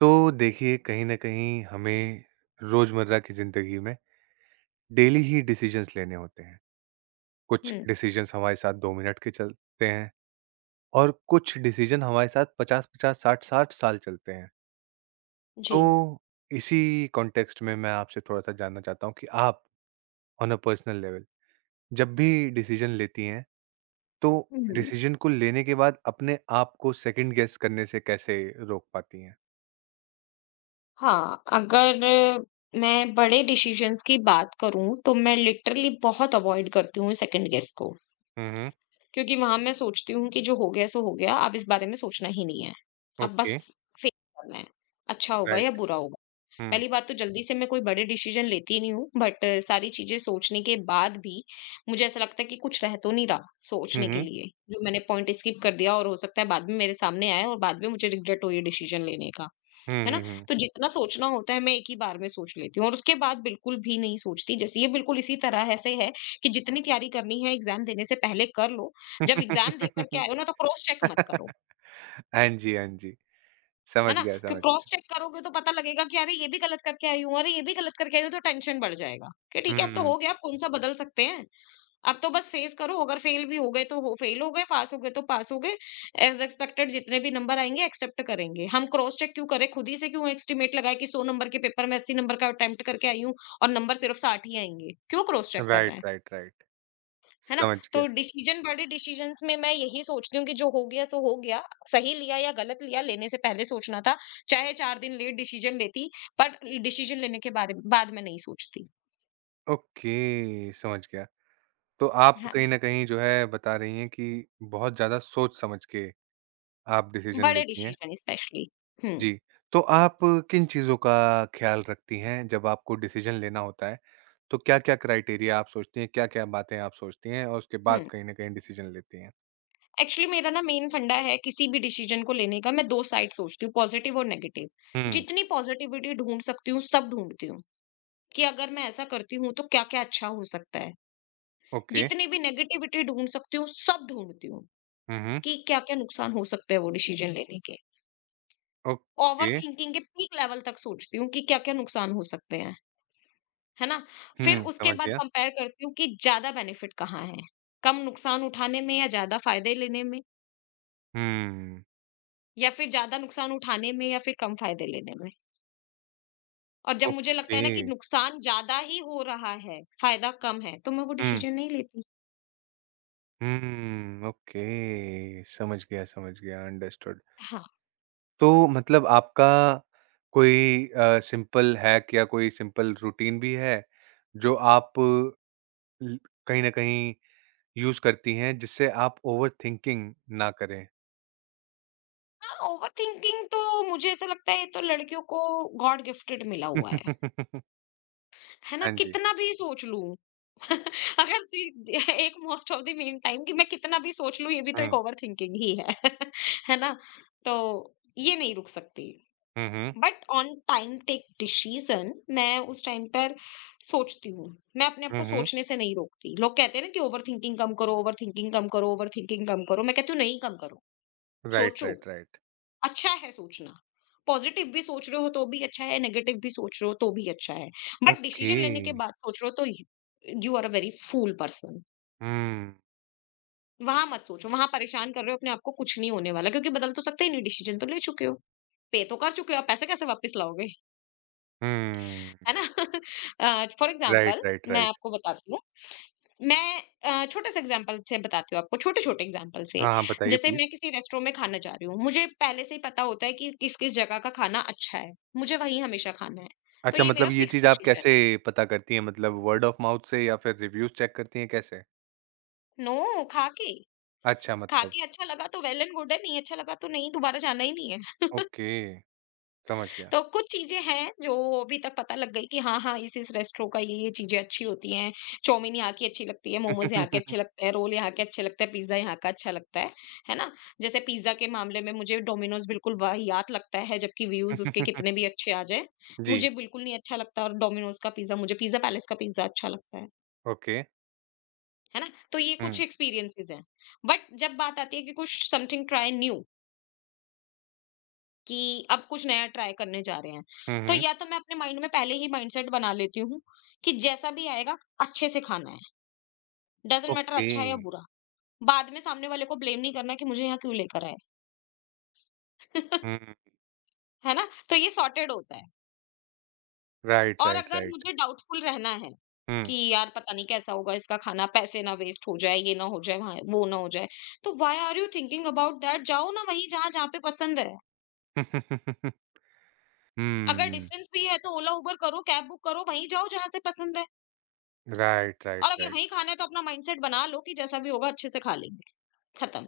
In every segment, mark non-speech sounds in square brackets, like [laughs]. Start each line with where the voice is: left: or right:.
right: तो देखिए कहीं न कहीं हमें रोज़मर्रा की ज़िंदगी में डेली ही डिसिजंस लेने होते हैं। कुछ
left: हुँ,
right: डिसिजंस हमारे साथ 2 मिनट के चलते हैं और कुछ डिसिजन हमारे साथ 50-50, 60-60 साल चलते हैं। तो
left: जी।
right: इसी कॉन्टेक्स्ट में मैं आपसे थोड़ा-सा जानना चाहता हूँ कि आप ऑन अ पर्सनल लेवल जब भी डिसिजन लेती हैं, तो
left: हुँ,
right: डिसिजन को लेने के बाद अपने आप को सेकंड गेस करने से कैसे रोक पाती हैं?
left: हाँ, अगर मैं बड़े डिसीज़न्स की बात करूँ, तो मैं लिटरली बहुत अवॉइड करती हूँ सेकंड गेस को।
right: हुँ, हुँ।
left: क्योंकि वहाँ मैं सोचती हूँ कि जो हो गया सो हो गया, अब इस बारे में सोचना ही नहीं है। अब
right: ओके,
left: बस फेस करना है, अच्छा होगा
right: राइट।
left: या बुरा होगा।
right: हुँ।
left: पहली बात तो जल्दी से मैं कोई बड़े डिसीज़न लेती नहीं हूँ, बट सारी चीज़ें सोचने के बाद भी मुझे ऐसा लगता है कि कुछ रह तो नहीं रहा
right: हुँ,
left: सोचने के
right: हुँ।
left: लिए, जो मैंने पॉइंट स्किप कर दिया और हो सकता है बाद में मेरे सामने आए और बाद में मुझे रिग्रेट हो ये डिसीज़न लेने का।
right: हुँ,
left: है ना?
right: हुँ, हुँ।
left: तो जितना सोचना होता है मैं एक ही बार में सोच लेती हूँ और उसके बाद बिल्कुल भी नहीं सोचती। जैसे ये बिल्कुल इसी तरह से है कि जितनी तैयारी करनी है एग्ज़ाम देने से पहले कर लो। जब एग्ज़ाम दे कर के आए हो
right: [laughs]
left: ना तो क्रॉस चेक मत करो,
right: हाँ जी, हाँ जी।
left: है
right: समझ
left: ना?
right: गया,
left: क्यों
right: समझ
left: क्रॉस
right: गया।
left: चेक करोगे तो पता लगेगा कि अरे ये भी गलत करके आई हूँ, अरे ये भी गलत करके आई हूँ तो टेंशन बढ़ जाएगा। कि ठीक है अब तो
right: हुँ,
left: हो गया, अब कौन-सा बदल सकते हैं? अब तो बस फेस करो, अगर फेल भी हो गए तो हो, फेल हो गए पास हो गए तो पास हो गए। एज एक्सपेक्टेड जितने भी नंबर आएंगे एक्सेप्ट करेंगे। हम क्रॉस चेक क्यों करें, खुद ही से क्यों एस्टिमेट लगाए कि 100 नंबर के पेपर में 80 नंबर का अटेम्प्ट करके आई हूँ और नंबर सिर्फ 60 ही आएंगे, क्यों क्रॉस चेक कर
right: राइट,
left: रहे हैं।
right: Right, right.
left: है ना?
right: समझ गया।
left: तो डिसीजन, बड़े डिसीजंस में मैं यही सोचती हूँ कि जो हो गया सो हो गया। सही लिया या गलत लिया, लेने से पहले सोचना था। चाहे 4 दिन लेट डिसीजन लेती, पर डिसीजन लेने के बारे बाद में नहीं सोचती।
right: ओके, समझ गया। तो आप
left: हाँ,
right: कहीं न कहीं जो है बता रही हैं कि बहुत ज़्यादा सोच-समझ के आप डिसीज़न
left: बड़े
right: लेती हैं।
left: Decision specially. हम्म
right: जी, तो आप किन चीज़ों का ख़्याल रखती हैं जब आपको डिसीज़न लेना होता है? तो क्या-क्या क्राइटेरिया आप सोचती हैं, क्या-क्या बातें आप सोचती हैं और उसके बाद
left: हम्म
right: कहीं न कहीं डिसीज़न लेती हैं?
left: एक्चुअली मेरा ना मेन फंडा है किसी भी डिसीजन को लेने का। मैं दो साइड सोचती हूँ, पॉजिटिव और नेगेटिव।
right: हुँ,
left: जितनी पॉजिटिविटी ढूंढ सकती हूँ सब ढूंढती हूँ कि अगर मैं ऐसा करती हूँ तो क्या क्या अच्छा हो सकता है।
right: ओके।
left: जितनी भी नेगेटिविटी ढूंढ सकती हूँ सब ढूंढती हूँ
right: हुँ, हुँ।
left: कि क्या क्या नुकसान हो सकते हैं वो डिसीजन लेने के।
right: ओके।
left: ओवर थिंकिंग के पीक लेवल तक सोचती हूँ कि क्या क्या नुकसान हो सकते हैं। है ना? फिर
right: हुँ,
left: उसके
right: समझ
left: बाद
right: गया।
left: कंपेयर करती हूँ कि ज्यादा बेनिफिट कहाँ है, कम नुकसान उठाने में या ज्यादा फायदे लेने में,
right: हुँ,
left: या फिर ज्यादा नुकसान उठाने में या फिर कम फायदे लेने में। और जब मुझे लगता
right: ओके।
left: है ना कि नुकसान ज़्यादा ही हो रहा है, फायदा कम है, तो मैं वो
right: हुँ,
left: डिसीज़न नहीं लेती।
right: हुँ, ओके, समझ गया, अंडरस्टूड।
left: हाँ।
right: तो मतलब आपका कोई सिंपल हैक या कोई सिंपल रूटीन भी है, जो आप ल कहीं न कहीं यूज़ करती हैं, जिससे आप ओवरथिंकिंग ना करें?
left: हाँ, ओवरथिंकिंग तो मुझे ऐसा लगता है ये तो लड़कियों को गॉड गिफ्टेड मिला हुआ
right: [laughs]
left: है ना?
right: हाँ जी।
left: कितना भी सोच लूँ, [laughs] अगर सी एक most of the main time कि मैं कितना भी सोच लूँ, ये भी तो एक
right: हुँ,
left: ओवरथिंकिंग ही है। [laughs] है ना? तो ये नहीं रुक सकती।
right: हुँ, हुँ,
left: but on time take decision मैं उस टाइम पर सोचती हूँ। मैं अपने आप
right: हुँ,
left: को
right: हुँ।
left: सोचने से नहीं रोकती। लोग कहते हैं ना कि ओवर थिंकिंग कम करो ओवर थिंकिंग कम करो ओवर थिंकिंग कम करो। मैं कहती हूँ, नहीं कम करो।
right: राइट,
left: सोचो,
right: राइट, राइट।
left: अच्छा है सोचना। पॉजिटिव भी सोच रहे हो तो भी अच्छा है, नेगेटिव भी सोच रहे हो तो भी अच्छा है, बट
right: ओके।
left: डिसीजन लेने के बाद सोच रहे हो तो you are a very fool person.
right: हुँ,
left: वहां मत सोचो, वहां परेशान कर रहे हो अपने आप को, कुछ नहीं होने वाला क्योंकि बदल तो सकते ही नहीं, डिसीजन तो ले चुके हो, पे तो कर चुके हो आप, पैसे कैसे वापस लाओगे?
right: हुँ।
left: है ना? [laughs] फॉर
right: राइट,
left: एग्ज़ाम्पल
right: राइट,
left: मैं
right: राइट।
left: आपको बताती हूँ। मैं छोटे से एग्ज़ाम्पल से बताती हूँ आपको, छोटे-छोटे एग्ज़ाम्पल से।
right: हाँ, हाँ, बताइए
left: जैसे
right: प्लीज़।
left: मैं किसी रेस्टोरेंट में खाना जा रही हूँ, मुझे पहले से ही पता होता है कि किस-किस जगह का खाना अच्छा है, मुझे वहीं हमेशा खाना है। तो
right: अच्छा
left: ये मेरा
right: मतलब ये
left: फिक्स्ड
right: चीज़ आप
left: डिसीज़न
right: कैसे
left: है।
right: पता करती हैं? मतलब वर्ड ऑफ माउथ से या फिर रिव्यूज़ चेक करती हैं, कैसे?
left: नो,
right: अच्छा
left: खा
right: मतलब
left: के अच्छा लगा तो वेल एंड गुड है, नहीं अच्छा लगा तो नहीं, दोबारा जाना ही नहीं है।
right: ओके, समझ गया।
left: तो कुछ चीजें हैं जो अभी तक पता लग गई कि हाँ हाँ इस रेस्टोरेंट का ये चीजें अच्छी होती हैं। चाउमीन यहाँ की अच्छी लगती है, मोमोज यहाँ के
right: [laughs]
left: अच्छे लगते हैं, रोल यहाँ के अच्छे लगते हैं, पिज्जा यहाँ का अच्छा लगता है। है ना? जैसे पिज्जा के मामले में मुझे डोमिनोज बिल्कुल वाहियात लगता है, जबकि व्यूज उसके कितने भी अच्छे आ जाए
right: जी,
left: मुझे बिल्कुल नहीं अच्छा लगता। और डोमिनोज का पिज्जा, मुझे पिज्जा पैलेस का पिज्जा अच्छा लगता है।
right: ओके।
left: है ना? तो ये
right: हुँ,
left: कुछ एक्सपीरियंसेस हैं। बट जब बात आती है कि कुछ समथिंग ट्राई न्यू, कि अब कुछ नया ट्राई करने जा रहे हैं।
right: हुँ,
left: तो
right: हुँ।
left: या तो मैं अपने माइंड में पहले ही माइंडसेट बना लेती हूँ कि जैसा भी आएगा अच्छे से खाना है, डज़न्ट मैटर
right: ओके।
left: अच्छा है या बुरा। बाद में सामने वाले को ब्लेम नहीं करना कि मुझे यहाँ क्यों लेकर आए। [laughs]
right: हुँ,
left: है ना? तो ये सॉर्टेड होता है।
right: राइट,
left: और
right: राइट,
left: अगर
right: राइट।
left: मुझे डाउटफुल रहना है
right: हुँ।
left: कि यार पता नहीं कैसा होगा इसका खाना, पैसे ना वेस्ट हो जाए, ये ना हो जाए, वहाँ वो ना हो जाए। तो why are you thinking about that? जाओ ना वहीं जहाँ, पे पसंद है।
right: हुँ, [laughs]
left: अगर डिस्टेंस भी है तो ओला, उबर करो, कैब बुक करो, वहीं जाओ जहाँ से पसंद है।
right: राइट, राइट,
left: और अगर
right: राइट।
left: वहीं
right: [laughs]
left: खाना है तो अपना माइंडसेट बना लो कि जैसा भी होगा अच्छे से खा लेंगे, खत्म।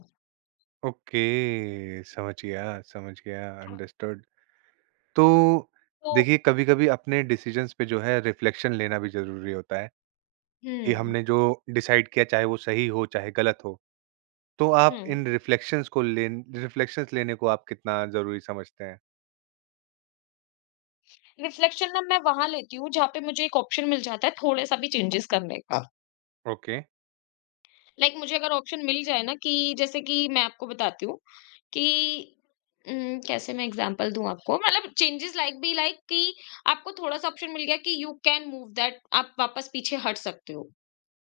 right: ओके, समझ गया,
left: हाँ।
right: अंडरस्टूड। तो
left: तो
right: देखिए, कभी-कभी अपने डिसिजंस पे जो है रिफ्लेक्शन लेना भी ज़रूरी होता है। कि
left: हुँ,
right: हमने जो डिसाइड किया चाहे वो सही हो चाहे गलत हो। तो
left: हुँ।
right: आप इन रिफ्लेक्शंस को लेन रिफ्लेक्शंस लेने को आप कितना ज़रूरी समझते हैं?
left: रिफ्लेक्शन ना मैं वहाँ लेती हूँ जहाँ पे मुझे एक ऑप्शन मिल जाता है थोड़ा-सा भी चेंजेस करने का। हाँ।
right: ओके,
left: लाइक, मुझे अगर ऑप्शन मिल जाए ना कि जैसे कि मैं आपको बताती हूँ कि कैसे मैं एग्ज़ाम्पल दूँ आपको? मतलब चेंजेस लाइक भी लाइक कि आपको थोड़ा-सा ऑप्शन मिल गया कि यू कैन मूव दैट, आप वापस पीछे हट सकते हो।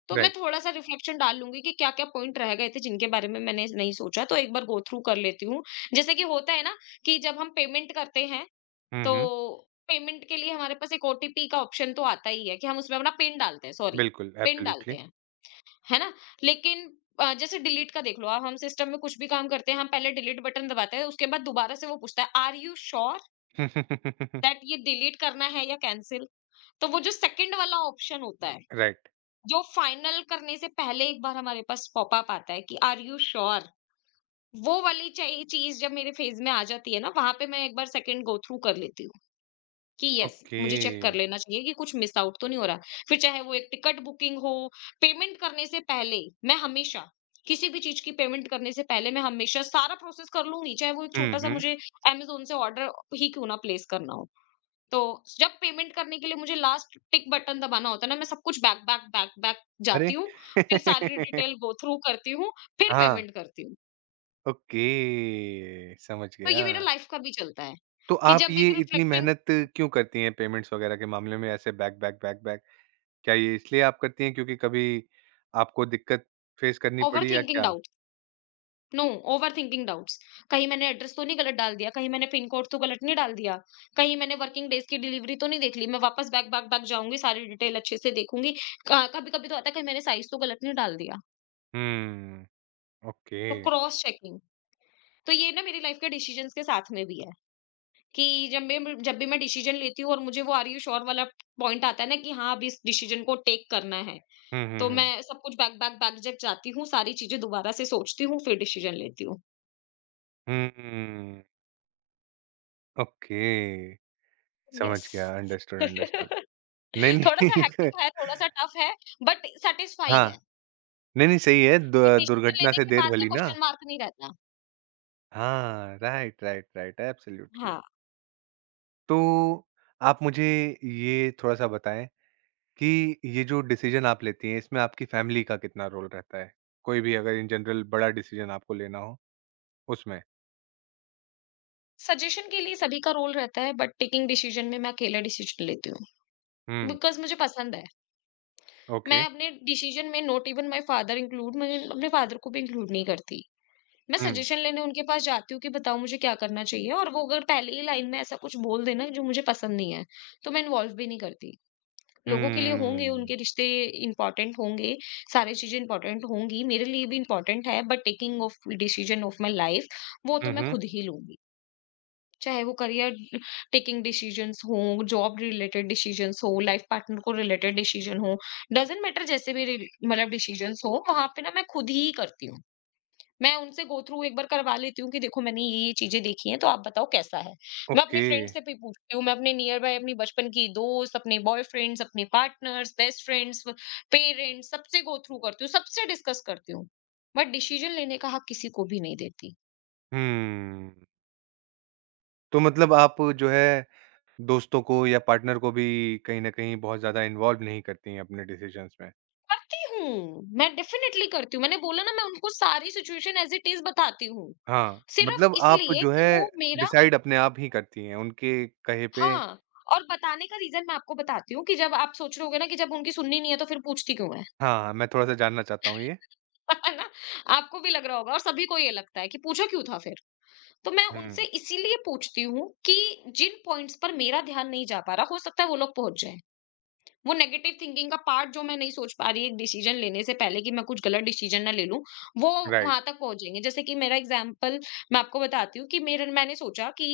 left: तो मैं
right: राइट।
left: थोड़ा-सा रिफ्लेक्शन डाल लूँगी कि क्या-क्या पॉइंट रह गए थे जिनके बारे में मैंने नहीं सोचा, तो एक बार गो थ्रू कर लेती हूँ। जैसे कि होता है ना कि जब हम पेमेंट करते हैं,
right: हुँ, हुँ।
left: तो पेमेंट के लिए हमारे पास एक ओटीपी का ऑप्शन तो आता ही है, कि हम उसमें अपना पिन डालते हैं, सॉरी,
right: बिल्कुल,
left: पिन डालते
right: एब्सोल्युटली।
left: हैं, है ना? लेकिन जैसे डिलीट का देख लो, अब हम सिस्टम में कुछ भी काम करते हैं, हम पहले डिलीट बटन दबाते हैं, उसके बाद दोबारा से वो पूछता है, आर यू श्योर दैट
right: [laughs]
left: ये डिलीट करना है या कैंसल? तो वो जो सेकंड वाला ऑप्शन होता है
right: राइट,
left: जो फाइनल करने से पहले एक बार हमारे पास पॉपअप आता है कि आर यू श्योर, वो वाली चाहिए चीज जब मेरे फेज में आ जाती है ना, वहां पे मैं एक बार सेकंड गो थ्रू कर लेती हूँ कि यस
right: ओके।
left: मुझे चेक कर लेना चाहिए कि कुछ मिस आउट तो नहीं हो रहा। फिर चाहे वो एक टिकट बुकिंग हो, पेमेंट करने से पहले मैं हमेशा, किसी भी चीज की पेमेंट करने से पहले मैं हमेशा सारा प्रोसेस कर लूंगी, चाहे वो एक
right: हुँ,
left: छोटा सा
right: हुँ।
left: मुझे अमेजोन से ऑर्डर ही क्यों ना प्लेस करना हो। तो जब पेमेंट करने के लिए मुझे लास्ट टिक बटन दबाना होता है ना, मैं सब कुछ बैक, बैक, बैक, बैक जाती
right: अरे!
left: हूँ, फिर सारी
right: [laughs]
left: डिटेल गो थ्रू करती हूँ, फिर
right: हाँ,
left: पेमेंट करती हूँ।
right: ओके, समझ
left: तो
right: गया।
left: ये मेरा लाइफ का भी चलता है,
right: तो
left: कि
right: आप
left: जब
right: ये
left: एक
right: इतनी
left: रिफ्लेक्शन
right: मेहनत क्यों करती हैं पेमेंट्स वगैरह के मामले में ऐसे बैक, बैक, बैक, बैक? क्या ये इसलिए आप करती हैं क्योंकि कभी आपको दिक्कत फेस करनी पड़ी या
left: ओवरथिंकिंग
right: क्या?
left: डाउट, नो, ओवरथिंकिंग डाउट्स, कहीं मैंने एड्रेस तो नहीं गलत डाल दिया, कहीं मैंने पिन कोड तो गलत नहीं डाल दिया, कहीं मैंने वर्किंग डेज की डिलीवरी तो नहीं देख ली, मैं वापस बैक, बैक, बैक जाऊँगी, सारी डिटेल अच्छे से देखूँगी। क कभी-कभी तो आता है कहीं मैंने साइज़ तो गलत नहीं डाल दिया,
right: हुँ। ओके
left: तो क्रॉस चेकिंग। तो ये ना मेरी लाइफ के डिसीजंस के साथ में भी है। कि जब भी मैं डिसीजन लेती हूँ और मुझे वो आर यू श्योर वाला पॉइंट आता है ना कि हाँ अब इस डिसीजन को टेक करना है,
right: हुँ, हुँ,
left: तो
right: हुँ।
left: मैं सब कुछ बैक बैक बैक जब जाती हूँ, सारी चीजें दोबारा से सोचती हूँ फिर डिसीजन लेती हूँ।
right: हुँ, ओके समझ
left: यस।
right: गया अंडरस्टूड, अंडरस्टूड।
left: [laughs]
right: नहीं,
left: थोड़ा सा
right: नहीं
left: हेक्टिक [laughs] है,
right: [laughs]
left: थोड़ा सा टफ है, बट सेटिस्फाइंग
right: हाँ,
left: है
right: नहीं, नहीं सही है दु
left: कि डिसीजन
right: दुर्घटना
left: लेने
right: से
left: के
right: देर
left: बाद
right: भली
left: ना
right: ना।
left: क्वेश्चन मार्क नहीं रहता।
right: हाँ, राइट, राइट, राइट एब्सोल्यूटली।
left: हाँ।
right: तो आप मुझे ये थोड़ा-सा बताएँ कि ये जो डिसीज़न आप लेती हैं इसमें आपकी फैमिली का कितना रोल रहता है? कोई भी अगर इन जनरल बड़ा डिसीज़न आपको लेना हो उसमें?
left: सजेशन के लिए सभी का रोल रहता है, बट टेकिंग डिसीजन में मैं अकेला डिसीजन लेती हूँ।
right: हुँ,
left: बिकॉज मुझे पसंद है। मैं
right: ओके।
left: अपने डिसीजन में not even my father include, मैं अपने फादर को भी इंक्लूड नहीं करती। मैं
right: हुँ,
left: सजेशन लेने उनके पास जाती हूँ कि बताओ मुझे क्या करना चाहिए, और वो अगर पहले ही लाइन में ऐसा कुछ बोल देना जो मुझे पसंद नहीं है, तो मैं इन्वॉल्व भी नहीं करती। लोगों के लिए होंगे,
right: हुँ।
left: उनके रिश्ते इम्पोर्टेंट होंगे, सारी चीज़ें इम्पोर्टेंट होंगी, मेरे लिए भी इम्पोर्टेंट है, but taking of decision of my life वो तो
right: हुँ,
left: मैं
right: हुँ,
left: खुद ही लूँगी। चाहे वो करियर टेकिंग डिसीजंस हों, जॉब रिलेटेड डिसीजंस हों, लाइफ पार्टनर को रिलेटेड डिसीजन हो, डजंट मैटर जैसे भी रिल मतलब डिसीजंस हो, वहाँ पे ना मैं खुद ही करती हूँ। मैं उनसे गो थ्रू एक बार करवा लेती हूँ कि देखो मैंने ये-ये चीज़ें देखी हैं, तो आप बताओ कैसा है? मैं अपने
right: ओके।
left: फ्रेंड से भी पूछती हूँ, मैं अपने नियर बाय अपनी बचपन की दोस्त, अपने बॉयफ्रेंड्स, अपने पार्टनर्स, बेस्ट फ्रेंड्स, पेरेंट्स सबसे गो थ्रू करती हूँ, सबसे डिस्कस करती हूँ। बट डिसीजन लेने का हक किसी को भी नहीं देती।
right: हुँ। तो मतलब आप जो है दोस्तों को या पार्टनर को भी कहीं न कहीं बहुत ज़्यादा इन्वॉल्व नहीं करती हैं अपने डिसिज़न्स में?
left: करती हूँ, मैं डेफ़िनेटली करती हूँ। मैंने बोला ना मैं उनको सारी सिचुएशन एज़ इट इज़ बताती हूँ।
right: हाँ,
left: सिर्फ़
right: मतलब आप
left: इसलिए
right: जो
left: कि
right: है
left: वो मेरा
right: डिसाइड अपने आप ही करती हैं उनके कहे पे
left: हाँ, और बताने का रीज़न मैं आपको बताती हूँ कि जब आप सोच रहे होगे ना कि जब उनकी सुननी नहीं है तो फिर पूछती क्यों है?
right: हाँ, हाँ, मैं थोड़ा-सा जानना चाहता हूँ ये।
left: [laughs] है ना? आपको भी लग रहा होगा और सभी को ये लगता है कि पूछा क्यों था फिर? तो मैं उनसे
right: हुँ,
left: इसीलिए पूछती हूँ कि जिन पॉइंट्स पर मेरा ध्यान नहीं जा पा रहा, हो सकता है वो लोग पहुँच जाएँ। वो नेगेटिव थिंकिंग का पार्ट जो मैं नहीं सोच पा रही एक डिसीजन लेने से पहले कि मैं कुछ गलत डिसीजन ना ले लूं वो
right: राइट।
left: वहां तक पहुंच जाएंगे। जैसे कि मेरा एग्जाम्पल मैं आपको बताती हूँ कि मेरे मैंने सोचा कि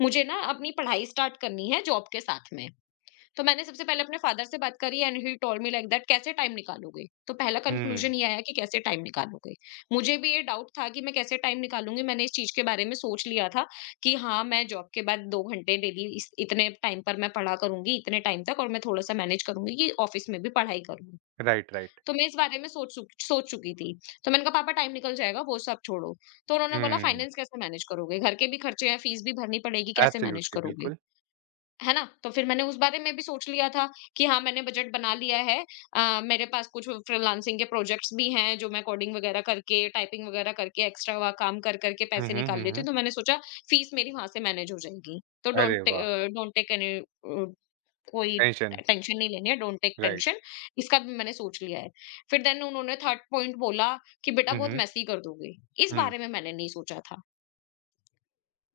left: मुझे ना अपनी पढ़ाई स्टार्ट करनी है जॉब के साथ में। तो मैंने सबसे पहले अपने फादर से बात करी and he told me like that कैसे टाइम निकालोगे? तो पहला
right: हुँ,
left: कंक्लूजन ये आया कि कैसे टाइम निकालोगे? मुझे भी ये डाउट था कि मैं कैसे टाइम निकालूँगी? मैंने इस चीज़ के बारे में सोच लिया था कि हाँ, मैं जॉब के बाद 2 घंटे डेली इस इतने टाइम पर मैं पढ़ा करूँगी, इतने टाइम तक, और मैं थोड़ा-सा मैनेज करूँगी कि ऑफिस में भी पढ़ाई करूँ।
right: Right, right.
left: तो मैं इस बारे में सोच चुकी थी। तो मैंने कहा, "पापा टाइम निकल जाएगा, वो सब छोड़ो।" तो उन्होंने बोला,
right: हुँ,
left: "फाइनेंस कैसे मैनेज करोगे? घर के भी खर्चे हैं, फीस भी भरनी पड़ेगी, कैसे मैनेज
right: एब्सोल्युटली,
left: करोगे?"
right: बिल्कुल।
left: है ना? तो फिर मैंने उस बारे में भी सोच लिया था कि हाँ, मैंने बजट बना लिया है। मेरे पास कुछ फ्रीलांसिंग के प्रोजेक्ट्स भी हैं जो मैं कोडिंग वगैरह करके, टाइपिंग वगैरह करके, एक्स्ट्रा व काम कर कर के
right: हुँ,
left: पैसे
right: हुँ,
left: निकाल
right: हुँ,
left: लेती
right: हुँ।
left: हूँ। तो मैंने सोचा फीस मेरी वहाँ से मैनेज हो जाएगी। तो
right: अरे
left: डोंट टे
right: वाह!
left: अ, डोंट टेक एनी कोई
right: टेंशन,
left: टेंशन नहीं लेनी है, डोंट टेक
right: राइट।
left: टेंशन। इसका भी मैंने सोच लिया है। फिर देन उन्होंने थर्ड पॉइंट बोला कि बेटा
right: हुँ,
left: बहुत
right: हुँ,
left: मेसी कर दोगे। इस बारे में मैंने नहीं सोचा था।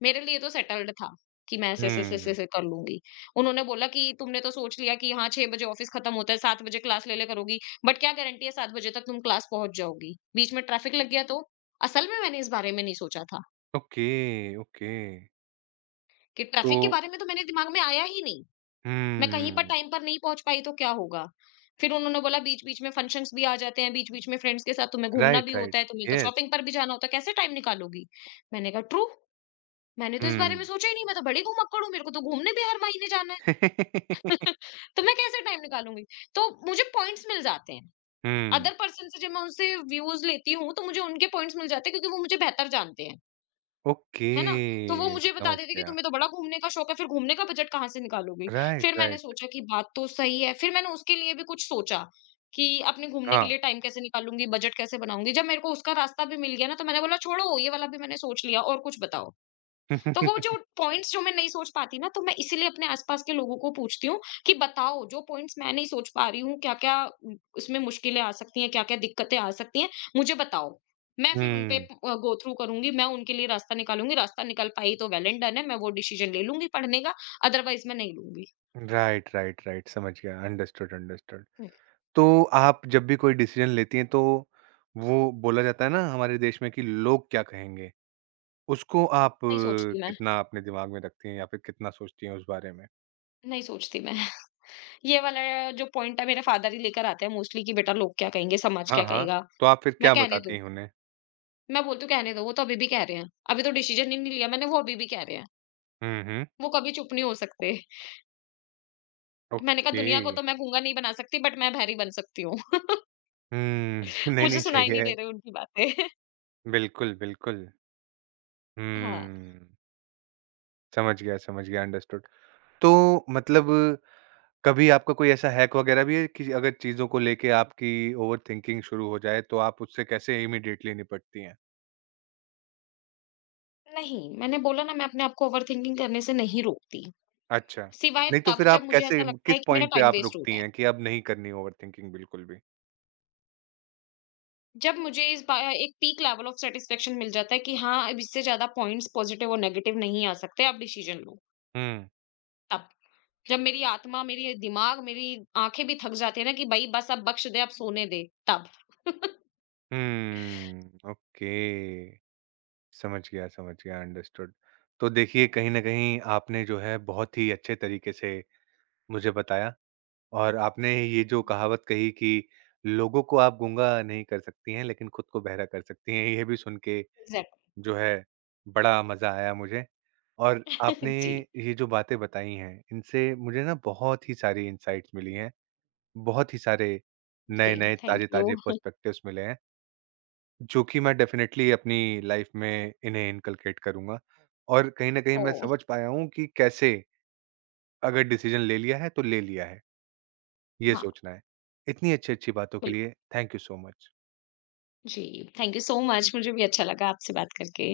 left: मेरे लिए तो सेटल्ड था कि मैं ऐसे ऐसे ऐसे
right: हुँ,
left: ऐसे
right: हुँ।
left: ऐसे कर लूंगी। उन्होंने बोला कि तुमने तो सोच लिया कि हाँ 6 बजे ऑफिस खत्म होता है, 7 बजे क्लास ले ले करोगी, बट क्या गारंटी है 7 बजे तक तुम क्लास पहुंच जाओगी, बीच में ट्रैफिक लग गया तो? असल में मैंने इस बारे में नहीं सोचा था
right: ओके, ओके।
left: कि
right: तो
left: ट्रैफिक के बारे में, तो मैंने दिमाग में आया ही नहीं। मैं कहीं पर
right: हुँ,
left: टाइम पर नहीं पहुंच पाई तो क्या होगा? फिर उन्होंने बोला बीच बीच में फंक्शंस भी आ जाते हैं, बीच बीच में फ्रेंड्स के साथ तुम्हें घूमना भी
right: राइट, राइट।
left: होता है, तुम्हें तो
right: येस।
left: शॉपिंग पर भी जाना होता है, कैसे टाइम निकालोगी? मैंने कहा ट्रू, मैंने तो इस बारे
right: हुँ।
left: में सोचा ही नहीं। मैं तो बड़ी घुमक्कड़ हूँ, मेरे को तो घूमने भी हर महीने जाना है।
right: [laughs]
left: तो मैं कैसे टाइम निकालूंगी? तो मुझे पॉइंट्स मिल जाते हैं।
right: हुँ,
left: अदर पर्सन से जब मैं उनसे व्यूज़ लेती हूँ, तो मुझे उनके पॉइंट्स मिल जाते हैं क्योंकि वो मुझे बेहतर जानते हैं, है ना? तो वो
right: ओके,
left: मुझे बता
right: समझ
left: देते हैं कि
right: गया।
left: तुम्हें तो बड़ा घूमने का शौक है, फिर घूमने का बजट कहाँ से निकालोगी?
right: राइट,
left: फिर मैंने
right: राइट,
left: सोचा कि बात तो सही है, फिर मैंने उसके लिए भी कुछ सोचा कि अपने घूमने के
right: हाँ।
left: लिए टाइम कैसे निकालूंगी, बजट कैसे बनाऊंगी। जब मेरे को उसका रास्ता भी मिल गया ना, तो मैंने बोला छोड़ो ये वाला भी मैंने सोच लिया, और कुछ बताओ। तो वो जो
right: [laughs]
left: पॉइंट्स जो मैं नहीं सोच पाती ना, तो मैं इसीलिए अपने आसपास के लोगों को पूछती हूँ कि बताओ जो पॉइंट्स मैं नहीं सोच पा रही हूँ, क्या-क्या उ उसमें मुश्किलें आ सकती हैं, क्या-क्या दिक्कतें आ सकती हैं, मुझे बताओ। मैं फिर उन पे
right: हुँ,
left: गो थ्रू करूँगी, मैं उनके लिए रास्ता निकालूँगी, रास्ता निकल पाई तो वेल एंड डन है, मैं वो डिसीजन ले लूँगी पढ़ने का, अदरवाइज़ मैं नहीं लूँगी।
right: राइट, राइट, राइट, समझ गया, अंडरस्टूड, अंडरस्टूड।
left: हुँ।
right: तो आप जब भी कोई डिसीज़न लेती हैं, तो वो बोला जाता है ना हमारे देश में कि लोग क्या कहेंगे, उसको आप
left: नहीं सोचती मैं,
right: कितना अपने दिमाग में रखती हैं या फिर कितना सोचती हैं उस बारे में?
left: नहीं सोचती मैं। [laughs] ये वाला जो पॉइंट है मेरे फादर ही लेकर आते हैं मोस्टली कि बेटा लोग क्या कहेंगे, समाज
right: हाँ,
left: क्या
right: हाँ,
left: कहेगा?
right: तो आप फिर
left: मैं
right: क्या
left: कहने
right: बताती
left: दो।
right: हैं उन्हें?
left: मैं बोलती हूँ कहने दो, वो तो अभी भी कह रहे हैं। अभी तो डिसीजन ही नहीं लिया मैंने, वो अभी भी कह रहे हैं।
right: हुँ, हुँ,
left: वो कभी चुप नहीं हो सकते। [laughs] मैंने कहा
right: ओके।
left: दुनिया को तो मैं गूंगा नहीं बना सकती बट मैं बहरी बन सकती हूँ।
right: हुँ,
left: [laughs]
right: [laughs] नहीं,
left: मुझे
right: नहीं,
left: सुनाई
right: सही
left: नहीं
right: है।
left: दे रही उनकी बातें। [laughs]
right: बिल्कुल, बिल्कुल। हुँ,
left: हाँ,
right: समझ गया, अंडरस्टूड। तो मतलब कभी आपका कोई ऐसा हैक वगैरह भी है कि अगर चीज़ों को लेके आपकी ओवरथिंकिंग शुरू हो जाए, तो आप उससे कैसे इमीडिएटली निपटती हैं?
left: नहीं मैंने बोला ना मैं अपने आप को ओवरथिंकिंग करने से नहीं रोकती।
right: अच्छा,
left: सिवाय
right: नहीं तो
left: तब
right: फिर
left: जब
right: आप
left: मुझे
right: कैसे
left: ऐसा लगता है
right: किस
left: कि मेरा
right: पॉइंट पे
left: टाइम
right: आप
left: वेस्ट हो
right: रुकती
left: रहा है।
right: हैं कि अब नहीं करनी ओवरथिंकिंग बिल्कुल भी?
left: जब मुझे इस बा एक पीक लेवल ऑफ सैटिस्फैक्शन मिल जाता है कि हाँ, अब इससे ज़्यादा पॉइंट्स पॉज़िटिव और नेगेटिव नहीं आ सकते, आप डिसीजन लो,
right: हुँ,
left: तब। जब मेरी आत्मा, मेरी दिमाग, मेरी आँखें भी थक जाती है ना कि भई बस अब बख्श दे, अब सोने दे, तब।
right: हुँ, ओके, समझ गया, अंडरस्टूड। तो देखिए, कहीं न कहीं आपने जो है बहुत ही अच्छे तरीके से मुझे बताया और आपने ये जो कहावत कही कि लोगों को आप गूँगा नहीं कर सकती हैं, लेकिन खुद को बहरा कर सकती हैं, ये भी सुन के
left: एग्ज़ैक्ट।
right: जो है बड़ा मज़ा आया मुझे। और आपने
left: [laughs] जी,
right: ये जो बातें बताई हैं, इनसे मुझे ना बहुत ही सारी इनसाइट्स मिली हैं, बहुत ही सारे
left: जी,
right: नए-नए,
left: थैंक यू।
right: ताज़े-ताज़े पर्सपेक्टिव्स मिले हैं, जो कि मैं डेफ़िनेटली अपनी लाइफ़ में इन्हें इनकलकेट करूँगा। और कहीं न कहीं मैं
left: ओह!
right: समझ पाया हूँ कि कैसे अगर डिसीज़न ले लिया है, तो ले लिया है। ये
left: हाँ,
right: सोचना है। इतनी अच्छी-अच्छी बातों के
left: बिल्कुल।
right: लिए थैंक यू सो मच।
left: जी, थैंक यू सो मच, मुझे भी अच्छा लगा आपसे बात करके।